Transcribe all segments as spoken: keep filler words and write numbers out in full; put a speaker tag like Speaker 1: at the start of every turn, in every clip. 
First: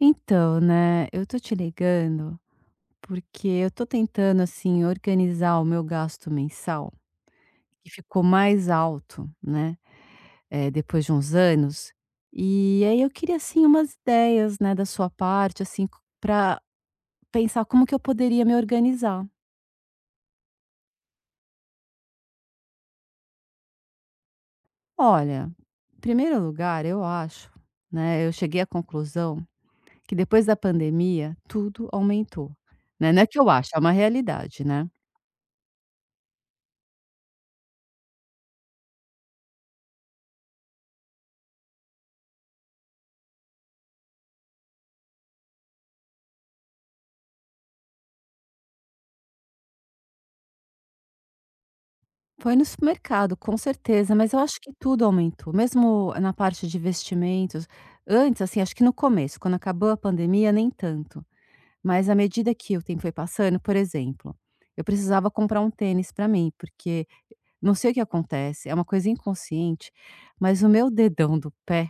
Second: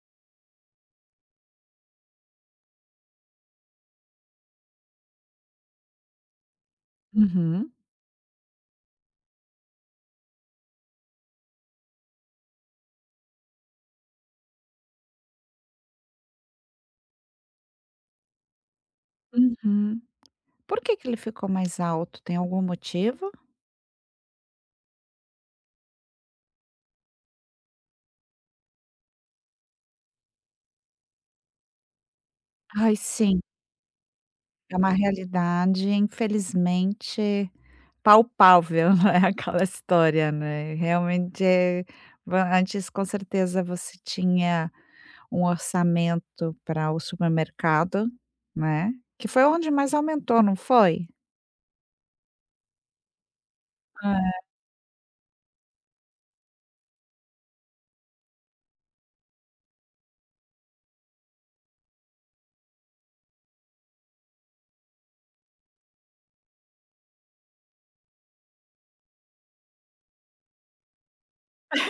Speaker 1: Então, né, eu tô te ligando porque eu tô tentando, assim, organizar o meu gasto mensal,
Speaker 2: Uhum,
Speaker 1: que ficou mais alto, né, eh, depois de uns anos. E aí eu queria, assim, umas ideias, né, da sua parte, assim, para pensar como que eu poderia me organizar.
Speaker 2: uhum. Por que que ele ficou mais alto? Tem algum motivo?
Speaker 1: Olha, em primeiro lugar, eu acho, né, eu cheguei à conclusão que depois da pandemia tudo aumentou,
Speaker 2: Ai,
Speaker 1: né? Não é que
Speaker 2: sim,
Speaker 1: eu acho, é uma realidade,
Speaker 2: é
Speaker 1: né?
Speaker 2: uma realidade, infelizmente, palpável, não é aquela história, né, realmente, eh, va antes, com certeza, você tinha um orçamento para o supermercado, né, que foi onde mais aumentou, não foi?
Speaker 1: Foi no supermercado, com certeza,
Speaker 2: É.
Speaker 1: mas eu acho que tudo aumentou, mesmo na parte de vestimentos. Antes, assim, acho que no começo, quando acabou a pandemia, nem tanto. Mas à medida que o tempo foi passando, por exemplo, eu precisava comprar um tênis para mim, porque não sei o que acontece, é uma coisa inconsciente, mas o meu dedão do pé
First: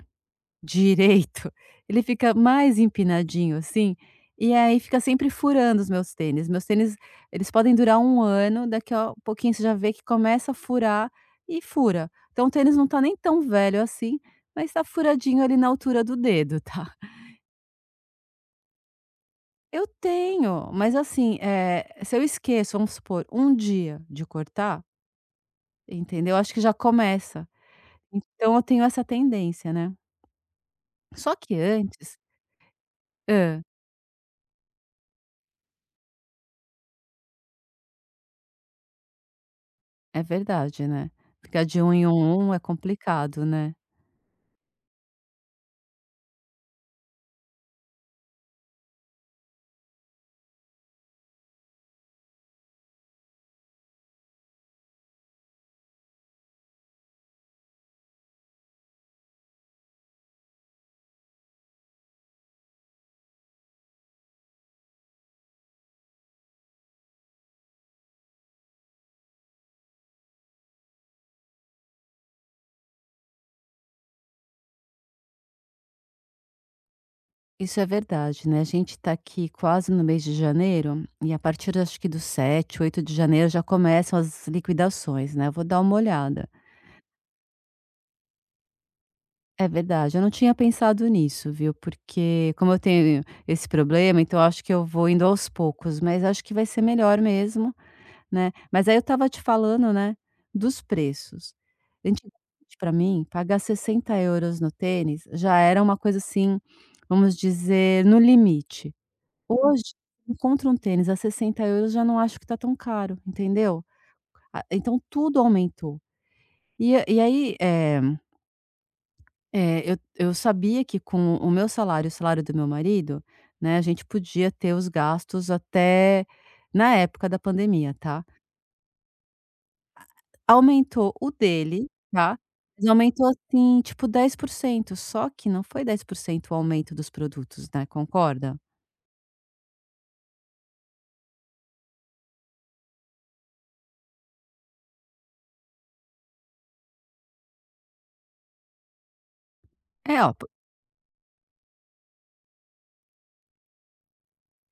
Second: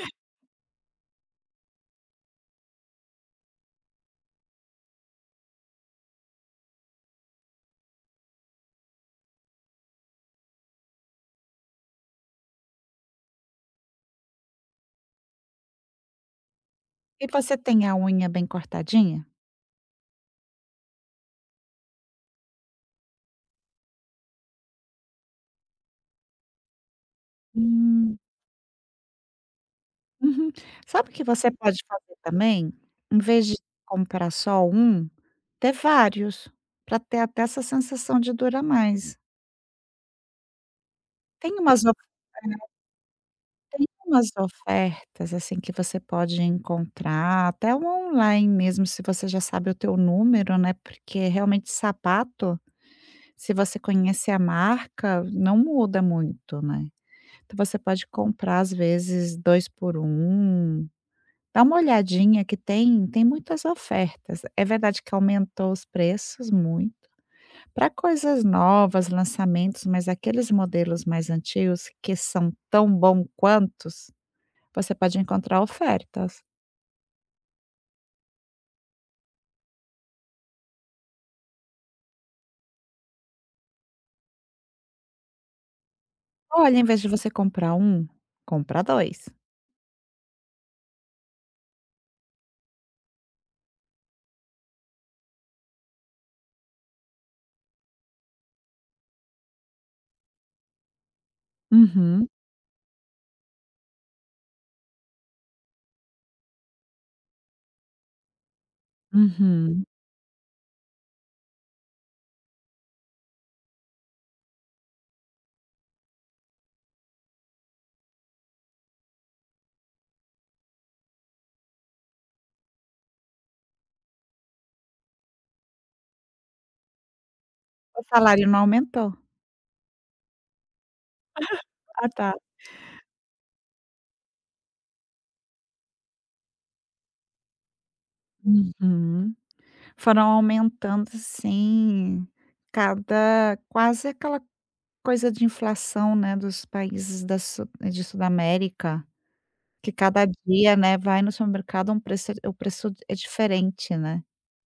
Speaker 1: direito, ele fica mais empinadinho, assim, e aí fica sempre furando os meus tênis. Meus tênis, eles podem durar um ano, daqui a pouquinho você já vê que começa a furar e fura. Então o tênis não tá nem tão velho assim, mas tá furadinho ali na altura do dedo, tá.
Speaker 2: E você tem a unha bem cortadinha?
Speaker 1: Eu tenho, mas assim, eh, se eu esqueço, vamos supor, um dia de cortar, entendeu, acho que já começa.
Speaker 2: Hum.
Speaker 1: Então eu tenho essa tendência, né.
Speaker 2: Uhum. Sabe o que
Speaker 1: Só
Speaker 2: você
Speaker 1: que
Speaker 2: pode
Speaker 1: antes.
Speaker 2: fazer também? Em vez de comprar só um, ter vários, para ter até essa sensação de durar mais.
Speaker 1: É verdade, né.
Speaker 2: Tem
Speaker 1: Ficar de
Speaker 2: umas
Speaker 1: um
Speaker 2: of
Speaker 1: em um um é complicado, né.
Speaker 2: tem umas ofertas, assim, que você pode encontrar, até o online mesmo, se você já sabe o teu número, né, porque realmente sapato, se você conhece a marca, não muda muito, né. Então você pode comprar, às vezes, dois por um. Dá uma olhadinha que tem tem muitas ofertas. É verdade que aumentou os preços muito. Para coisas novas, lançamentos, mas aqueles modelos mais antigos que são tão bom quantos, você pode encontrar ofertas.
Speaker 1: Isso é verdade, né. A gente tá aqui quase no mês de janeiro, e a partir acho que do sete, oito de janeiro já começam as liquidações, né. Eu vou dar uma olhada.
Speaker 2: Olha, em vez de você comprar um, compra dois.
Speaker 1: É verdade, eu não tinha pensado nisso, viu, porque como eu tenho esse problema, então eu acho que eu vou indo aos poucos, mas acho que vai ser melhor mesmo. Né, mas aí eu estava te falando, né, dos preços.
Speaker 2: Uhum,
Speaker 1: Antigamente pra mim, pagar sessenta euros no tênis já era uma coisa assim, vamos dizer, no limite.
Speaker 2: uhum.
Speaker 1: Hoje, encontro um tênis a sessenta euros, já não acho que tá tão caro, entendeu? A então tudo aumentou. E a e aí, eh eh, eu eu sabia que com o meu salário e o salário do meu marido, né, a gente podia ter os gastos até na época da pandemia,
Speaker 2: O
Speaker 1: tá?
Speaker 2: salário não aumentou?
Speaker 1: Aumentou o dele,
Speaker 2: Ah,
Speaker 1: tá,
Speaker 2: tá.
Speaker 1: mas aumentou, assim, tipo dez por cento. Só que não foi dez por cento o aumento dos produtos, né, concorda?
Speaker 2: Uhum. Foram aumentando, assim, cada quase aquela Coisa de inflação, né, dos países da Su de Sudamérica, que
Speaker 1: É,
Speaker 2: cada
Speaker 1: ó, po
Speaker 2: dia, né, vai no supermercado um preço o preço é diferente, né.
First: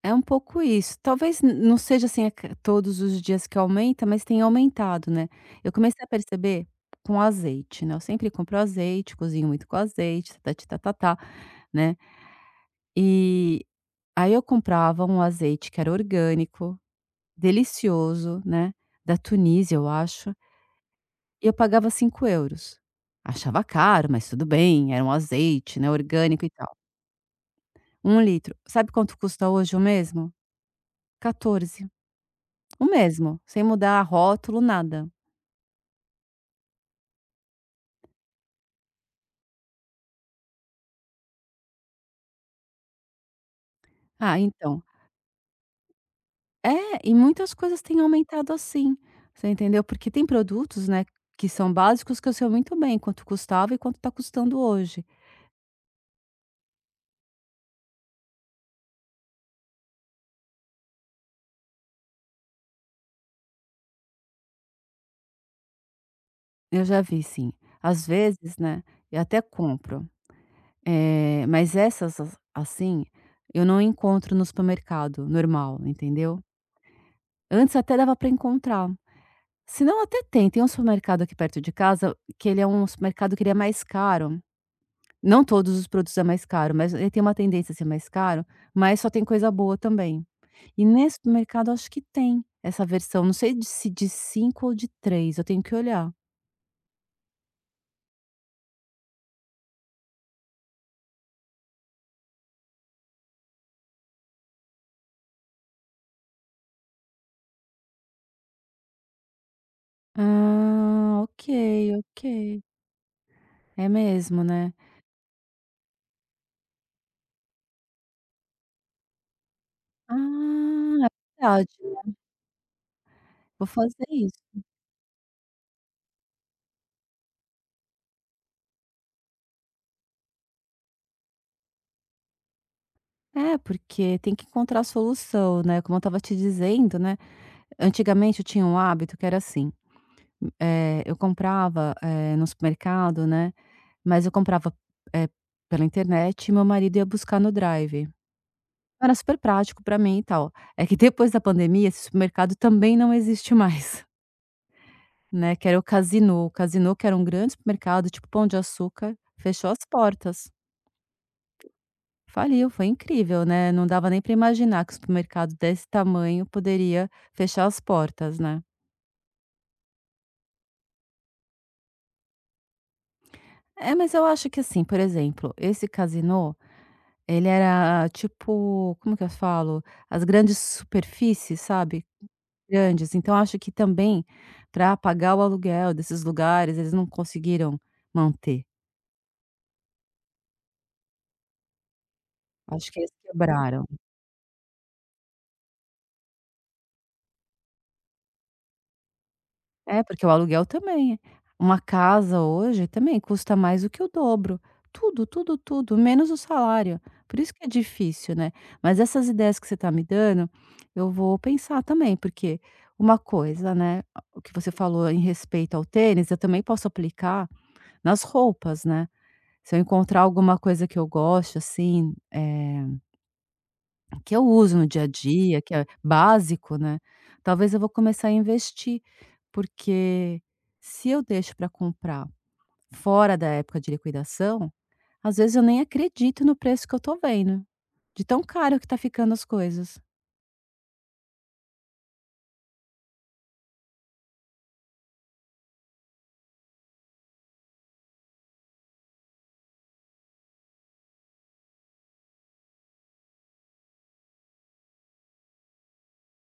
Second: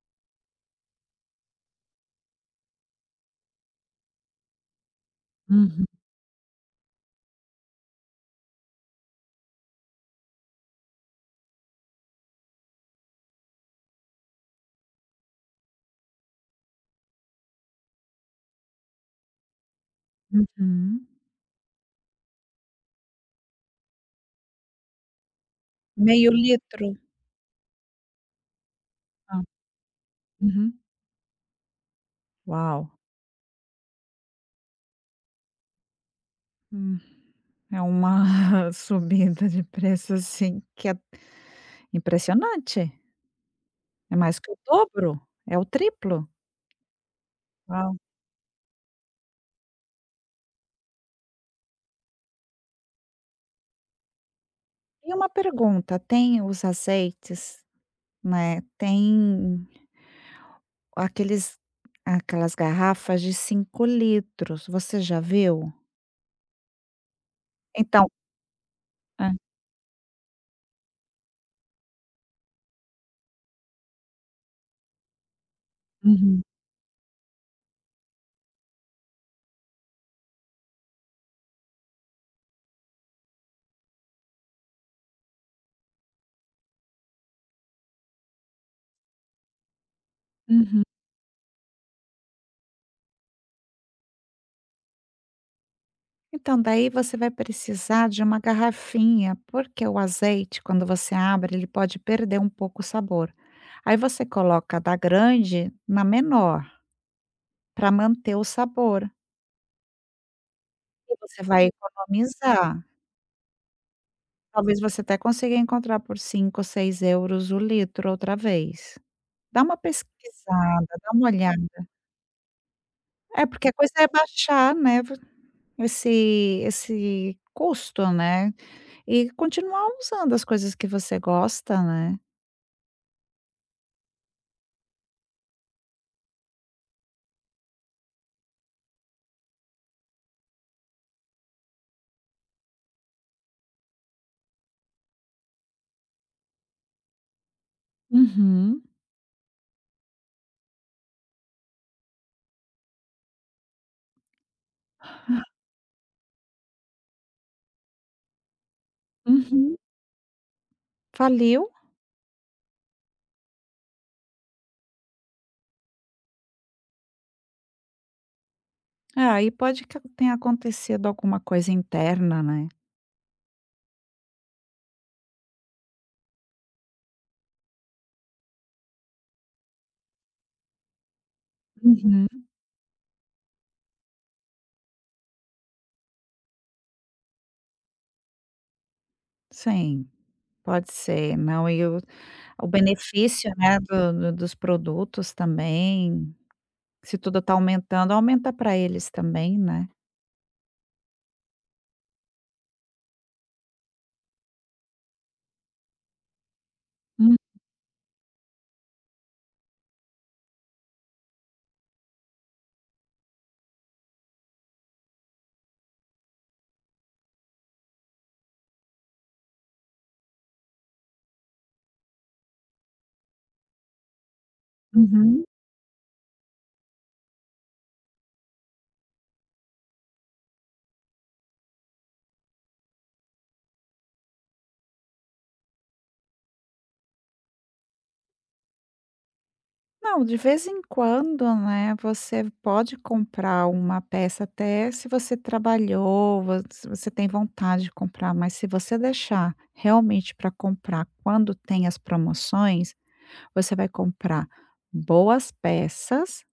Speaker 1: é um pouco isso. Talvez n não seja, assim, a ca todos os dias que aumenta, mas tem aumentado, né. Eu
Speaker 2: Uhum,
Speaker 1: comecei a perceber com azeite, né, eu sempre compro azeite, cozinho muito com azeite, "tati tá-tá-tá", né. E aí eu comprava um azeite que era orgânico, delicioso, né, da Tunísia, eu acho.
Speaker 2: uhum.
Speaker 1: e Eu pagava cinco euros. Achava caro, mas tudo bem, era um azeite, né,
Speaker 2: Meio
Speaker 1: orgânico e tal.
Speaker 2: litro?
Speaker 1: Um litro. Sabe quanto
Speaker 2: Hã.
Speaker 1: custa hoje o mesmo?
Speaker 2: Uhum.
Speaker 1: catorze.
Speaker 2: Uau!
Speaker 1: O mesmo, sem mudar rótulo, nada.
Speaker 2: Hum, é uma subida de preço, assim, que é impressionante. É
Speaker 1: Ah,
Speaker 2: mais que o
Speaker 1: então
Speaker 2: dobro, é o triplo.
Speaker 1: é, e muitas coisas
Speaker 2: Uau!
Speaker 1: têm aumentado assim, você entendeu? Porque tem produtos, né, que são básicos que eu sei muito bem quanto custava e quanto está custando hoje.
Speaker 2: E uma pergunta, tem os azeites, né, tem Aqueles aquelas garrafas de cinco litros, você já viu?
Speaker 1: Eu já vi sim. Às
Speaker 2: Então
Speaker 1: vezes, né, eu
Speaker 2: hã,
Speaker 1: até compro. Eh, mas essas as assim, eu não encontro no supermercado normal, entendeu.
Speaker 2: uhum,
Speaker 1: Antes até dava para encontrar, se não até tem, tem um supermercado aqui perto de casa que ele é um supermercado que ele é mais caro, não todos os produtos é mais caro, mas ele tem uma tendência a ser mais caro, mas só tem coisa boa também. E
Speaker 2: uhum.
Speaker 1: nesse supermercado acho que tem essa versão, não sei de se de cinco ou de três. Eu tenho que olhar.
Speaker 2: Então daí você vai precisar de uma garrafinha, porque o azeite quando você abre ele pode perder um pouco o sabor. Aí você coloca da grande na menor, para manter o sabor, e
Speaker 1: Ah, ok,
Speaker 2: você vai
Speaker 1: ok.
Speaker 2: economizar.
Speaker 1: É mesmo, né.
Speaker 2: Talvez você até consiga encontrar por cinco ou seis euros € o litro outra vez. Dá uma pesquisada,
Speaker 1: Ah, é
Speaker 2: dá uma
Speaker 1: verdade.
Speaker 2: olhada. É,
Speaker 1: Vou
Speaker 2: porque a coisa
Speaker 1: fazer
Speaker 2: é
Speaker 1: isso.
Speaker 2: baixar, né, v esse esse custo, né, e continuar usando as coisas que você gosta, né.
Speaker 1: É, porque tem que encontrar a solução, né, como eu estava te dizendo, né, antigamente eu tinha um hábito que era assim, eh, eu comprava, eh, no supermercado, né, mas eu comprava, eh, pela internet e meu marido ia buscar no drive.
Speaker 2: Uhum,
Speaker 1: Era super prático para mim e tal. É que depois da pandemia esse supermercado também não existe mais, né, que era o Casino. O Casino que era um grande supermercado, tipo Pão de Açúcar, fechou
Speaker 2: uhum.
Speaker 1: as portas.
Speaker 2: Faliu?
Speaker 1: Faliu, foi incrível, né, não dava nem para imaginar que o supermercado desse tamanho poderia fechar as portas, né.
Speaker 2: Ah, Aí pode que tenha acontecido alguma coisa interna, né.
Speaker 1: É, mas eu acho que assim, por exemplo, esse Casino, ele era tipo, como que eu falo? As grandes superfícies, sabe,
Speaker 2: Uhum.
Speaker 1: grandes, então acho que também para pagar o aluguel desses lugares, eles não conseguiram manter,
Speaker 2: Sim, pode ser. Não, e o o
Speaker 1: acho que eles
Speaker 2: benefício, né,
Speaker 1: quebraram.
Speaker 2: do do dos produtos também, se tudo está aumentando, aumenta para eles também, né.
Speaker 1: É, porque o aluguel também é. Uma casa hoje também custa mais do que o dobro. Tudo, tudo, tudo, menos o salário.
Speaker 2: Hum,
Speaker 1: Por isso que é difícil, né. Mas essas ideias que você está me dando, eu vou pensar também, porque uma coisa, né, o que você falou em respeito ao tênis, eu também posso aplicar nas roupas, né. Se eu encontrar alguma coisa que eu gosto, assim, eh que eu uso no dia a
Speaker 2: uhum.
Speaker 1: dia, que é básico, né, talvez eu vou começar a investir, porque se eu deixo para comprar fora da época de liquidação, às vezes eu nem acredito no preço que eu tô vendo, de tão caro que tá ficando as coisas.
Speaker 2: Não, de vez em quando, né, você pode comprar uma peça até se você trabalhou, vo se você tem vontade de comprar, mas se você deixar realmente para comprar quando tem as promoções, você vai comprar boas peças,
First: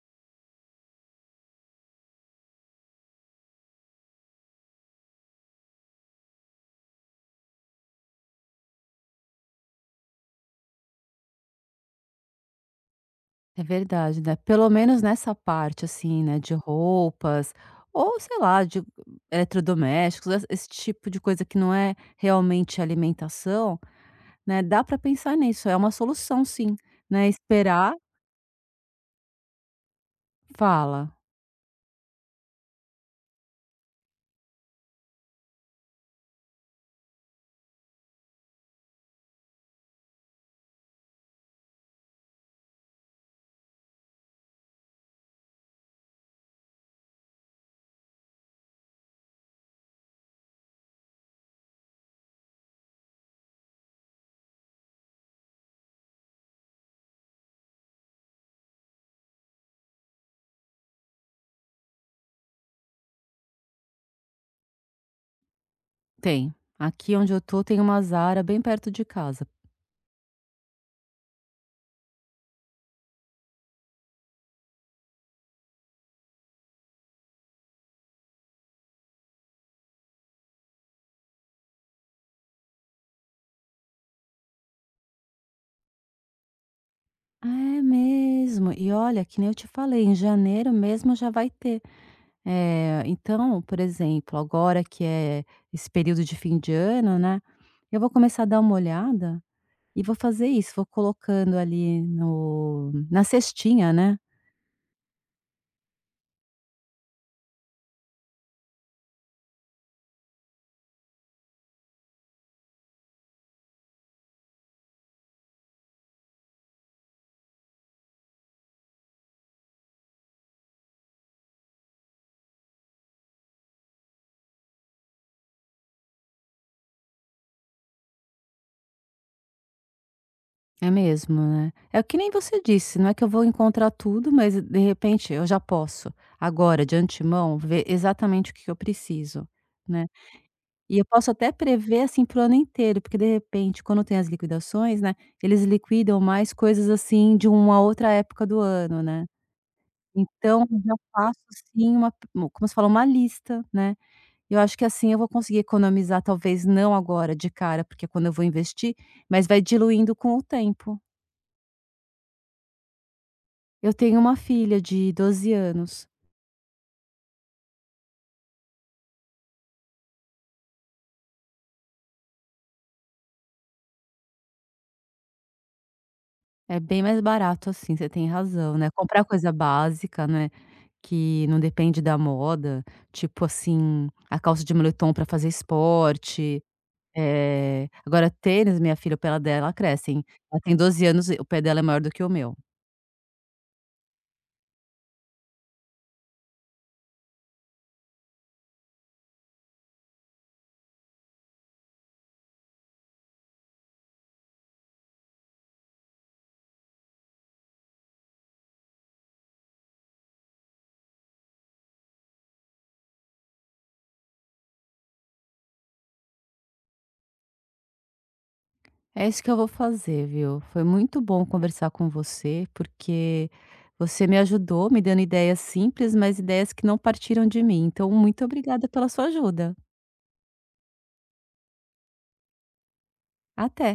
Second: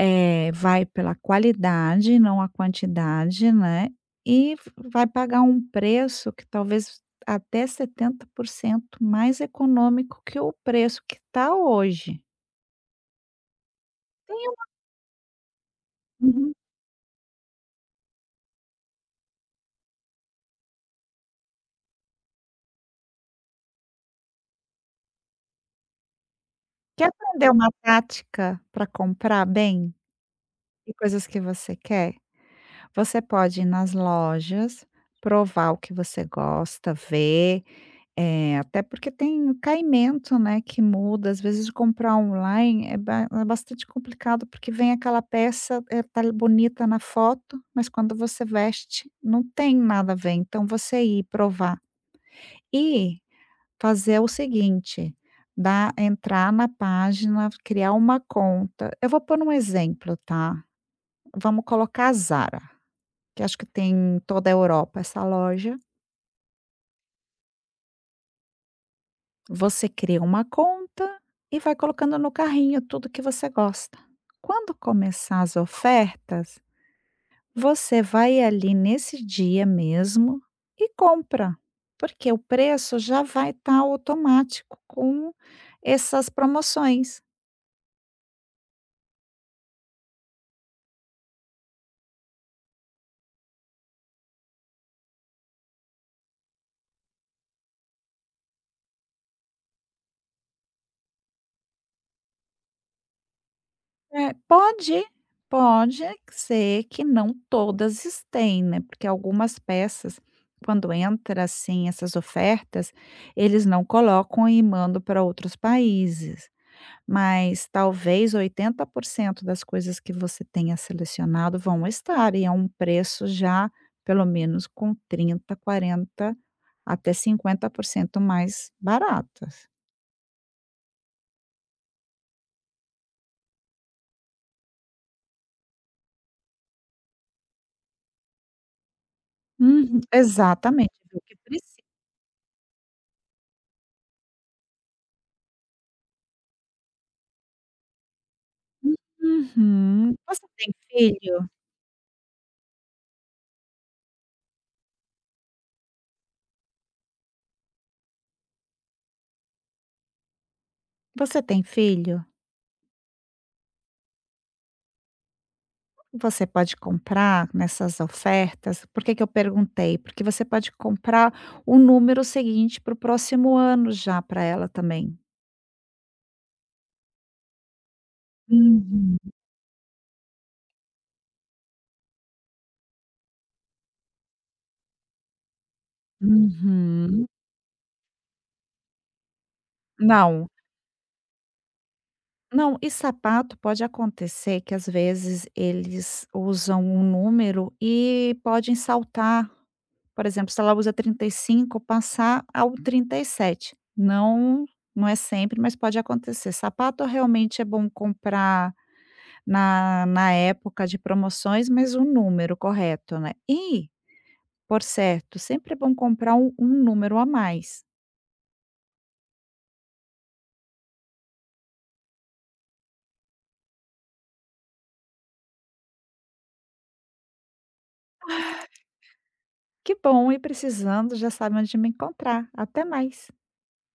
Speaker 2: eh, vai pela qualidade, não a quantidade, né, e v vai pagar um preço que talvez até setenta por cento mais econômico que o preço que tá hoje.
Speaker 1: É verdade, né,
Speaker 2: Tem
Speaker 1: pelo menos nessa parte, assim, né, de
Speaker 2: um
Speaker 1: roupas ou sei lá, de eletrodomésticos, esse esse tipo de coisa que não é realmente alimentação, né, dá para pensar nisso, é uma solução sim,
Speaker 2: Quer
Speaker 1: né,
Speaker 2: aprender uma
Speaker 1: esperar.
Speaker 2: prática para comprar bem e
Speaker 1: Fala.
Speaker 2: coisas que você quer? Você pode ir nas lojas, provar o que você gosta, ver, eh, até porque tem o caimento, né, que muda. Às vezes de comprar online é ba é bastante complicado, porque vem aquela peça, é tá bonita na foto, mas quando você veste, não tem nada a ver. Então você ir provar. E Fazer o seguinte, dar entrar na página, criar uma conta. Eu vou pôr um exemplo, tá. Vamos colocar a Zara, que acho que tem em toda a Europa essa loja.
Speaker 1: Tem. Aqui onde eu tô tem uma Zara bem perto de casa.
Speaker 2: Você cria uma conta e vai colocando no carrinho tudo que você gosta. Quando começar as ofertas, você vai ali nesse dia mesmo e compra, porque o preço já vai estar automático com essas promoções.
Speaker 1: É mesmo. E olha, que nem eu te falei, em janeiro mesmo já vai ter. Eh, então, por exemplo, agora que é esse período de fim de ano, né, eu vou começar a dar uma olhada e vou fazer isso, vou colocando ali no na cestinha, né.
Speaker 2: É, pode pode ser que não todas estejam né, porque algumas peças, quando entra, assim, essas ofertas, eles não colocam e mandam para outros países, mas talvez oitenta por cento das coisas que você tenha selecionado vão estar e é um preço já pelo menos com trinta quarenta até cinquenta por cento mais baratas.
Speaker 1: É mesmo, né. É que nem você disse, não é que eu vou encontrar tudo, mas de repente eu já posso, agora, de antemão, ver exatamente o que que eu preciso,
Speaker 2: Uhum,
Speaker 1: né.
Speaker 2: exatamente,
Speaker 1: E eu
Speaker 2: o
Speaker 1: posso
Speaker 2: que
Speaker 1: até
Speaker 2: precisa.
Speaker 1: prever, assim, pro ano inteiro, porque de repente, quando tem as liquidações, né, eles liquidam mais coisas, assim, de uma outra época do ano, né.
Speaker 2: Uhum. Você
Speaker 1: Então
Speaker 2: tem
Speaker 1: eu já faço,
Speaker 2: filho?
Speaker 1: assim, uma p como se fala, uma lista, né. Eu acho que assim eu vou conseguir economizar, talvez não agora de cara, porque é quando eu vou investir, mas vai diluindo com o tempo.
Speaker 2: Você tem filho?
Speaker 1: Eu tenho uma filha de doze anos.
Speaker 2: Você pode comprar nessas ofertas por que que eu perguntei? Porque você pode comprar o número seguinte para o próximo ano já para ela também.
Speaker 1: É bem mais barato, assim, você tem razão, né.
Speaker 2: Uhum.
Speaker 1: Comprar coisa básica, né, que não depende da moda, tipo assim, a calça de moletom pra fazer esporte,
Speaker 2: Uhum.
Speaker 1: eh, agora tênis, minha filha, o pé dela cresce, hein.
Speaker 2: Não,
Speaker 1: Ela tem doze anos e o pé dela é maior do que o meu.
Speaker 2: não, e sapato pode acontecer que às vezes eles usam um número e podem saltar, por exemplo, se ela usa trinta e cinco, passar ao trinta e sete. Não não é sempre, mas pode acontecer. Sapato realmente é bom comprar Na na época de promoções, mas o número correto, né. E, por certo, sempre é bom comprar um um número a mais.
Speaker 1: É isso que eu vou fazer, viu. Foi muito bom conversar com você, porque você me ajudou, me dando ideias simples, mas ideias que não partiram de mim. Então muito obrigada pela sua ajuda.
Speaker 2: Que bom, e precisando já sabe onde me encontrar. Até mais.
Speaker 1: Até.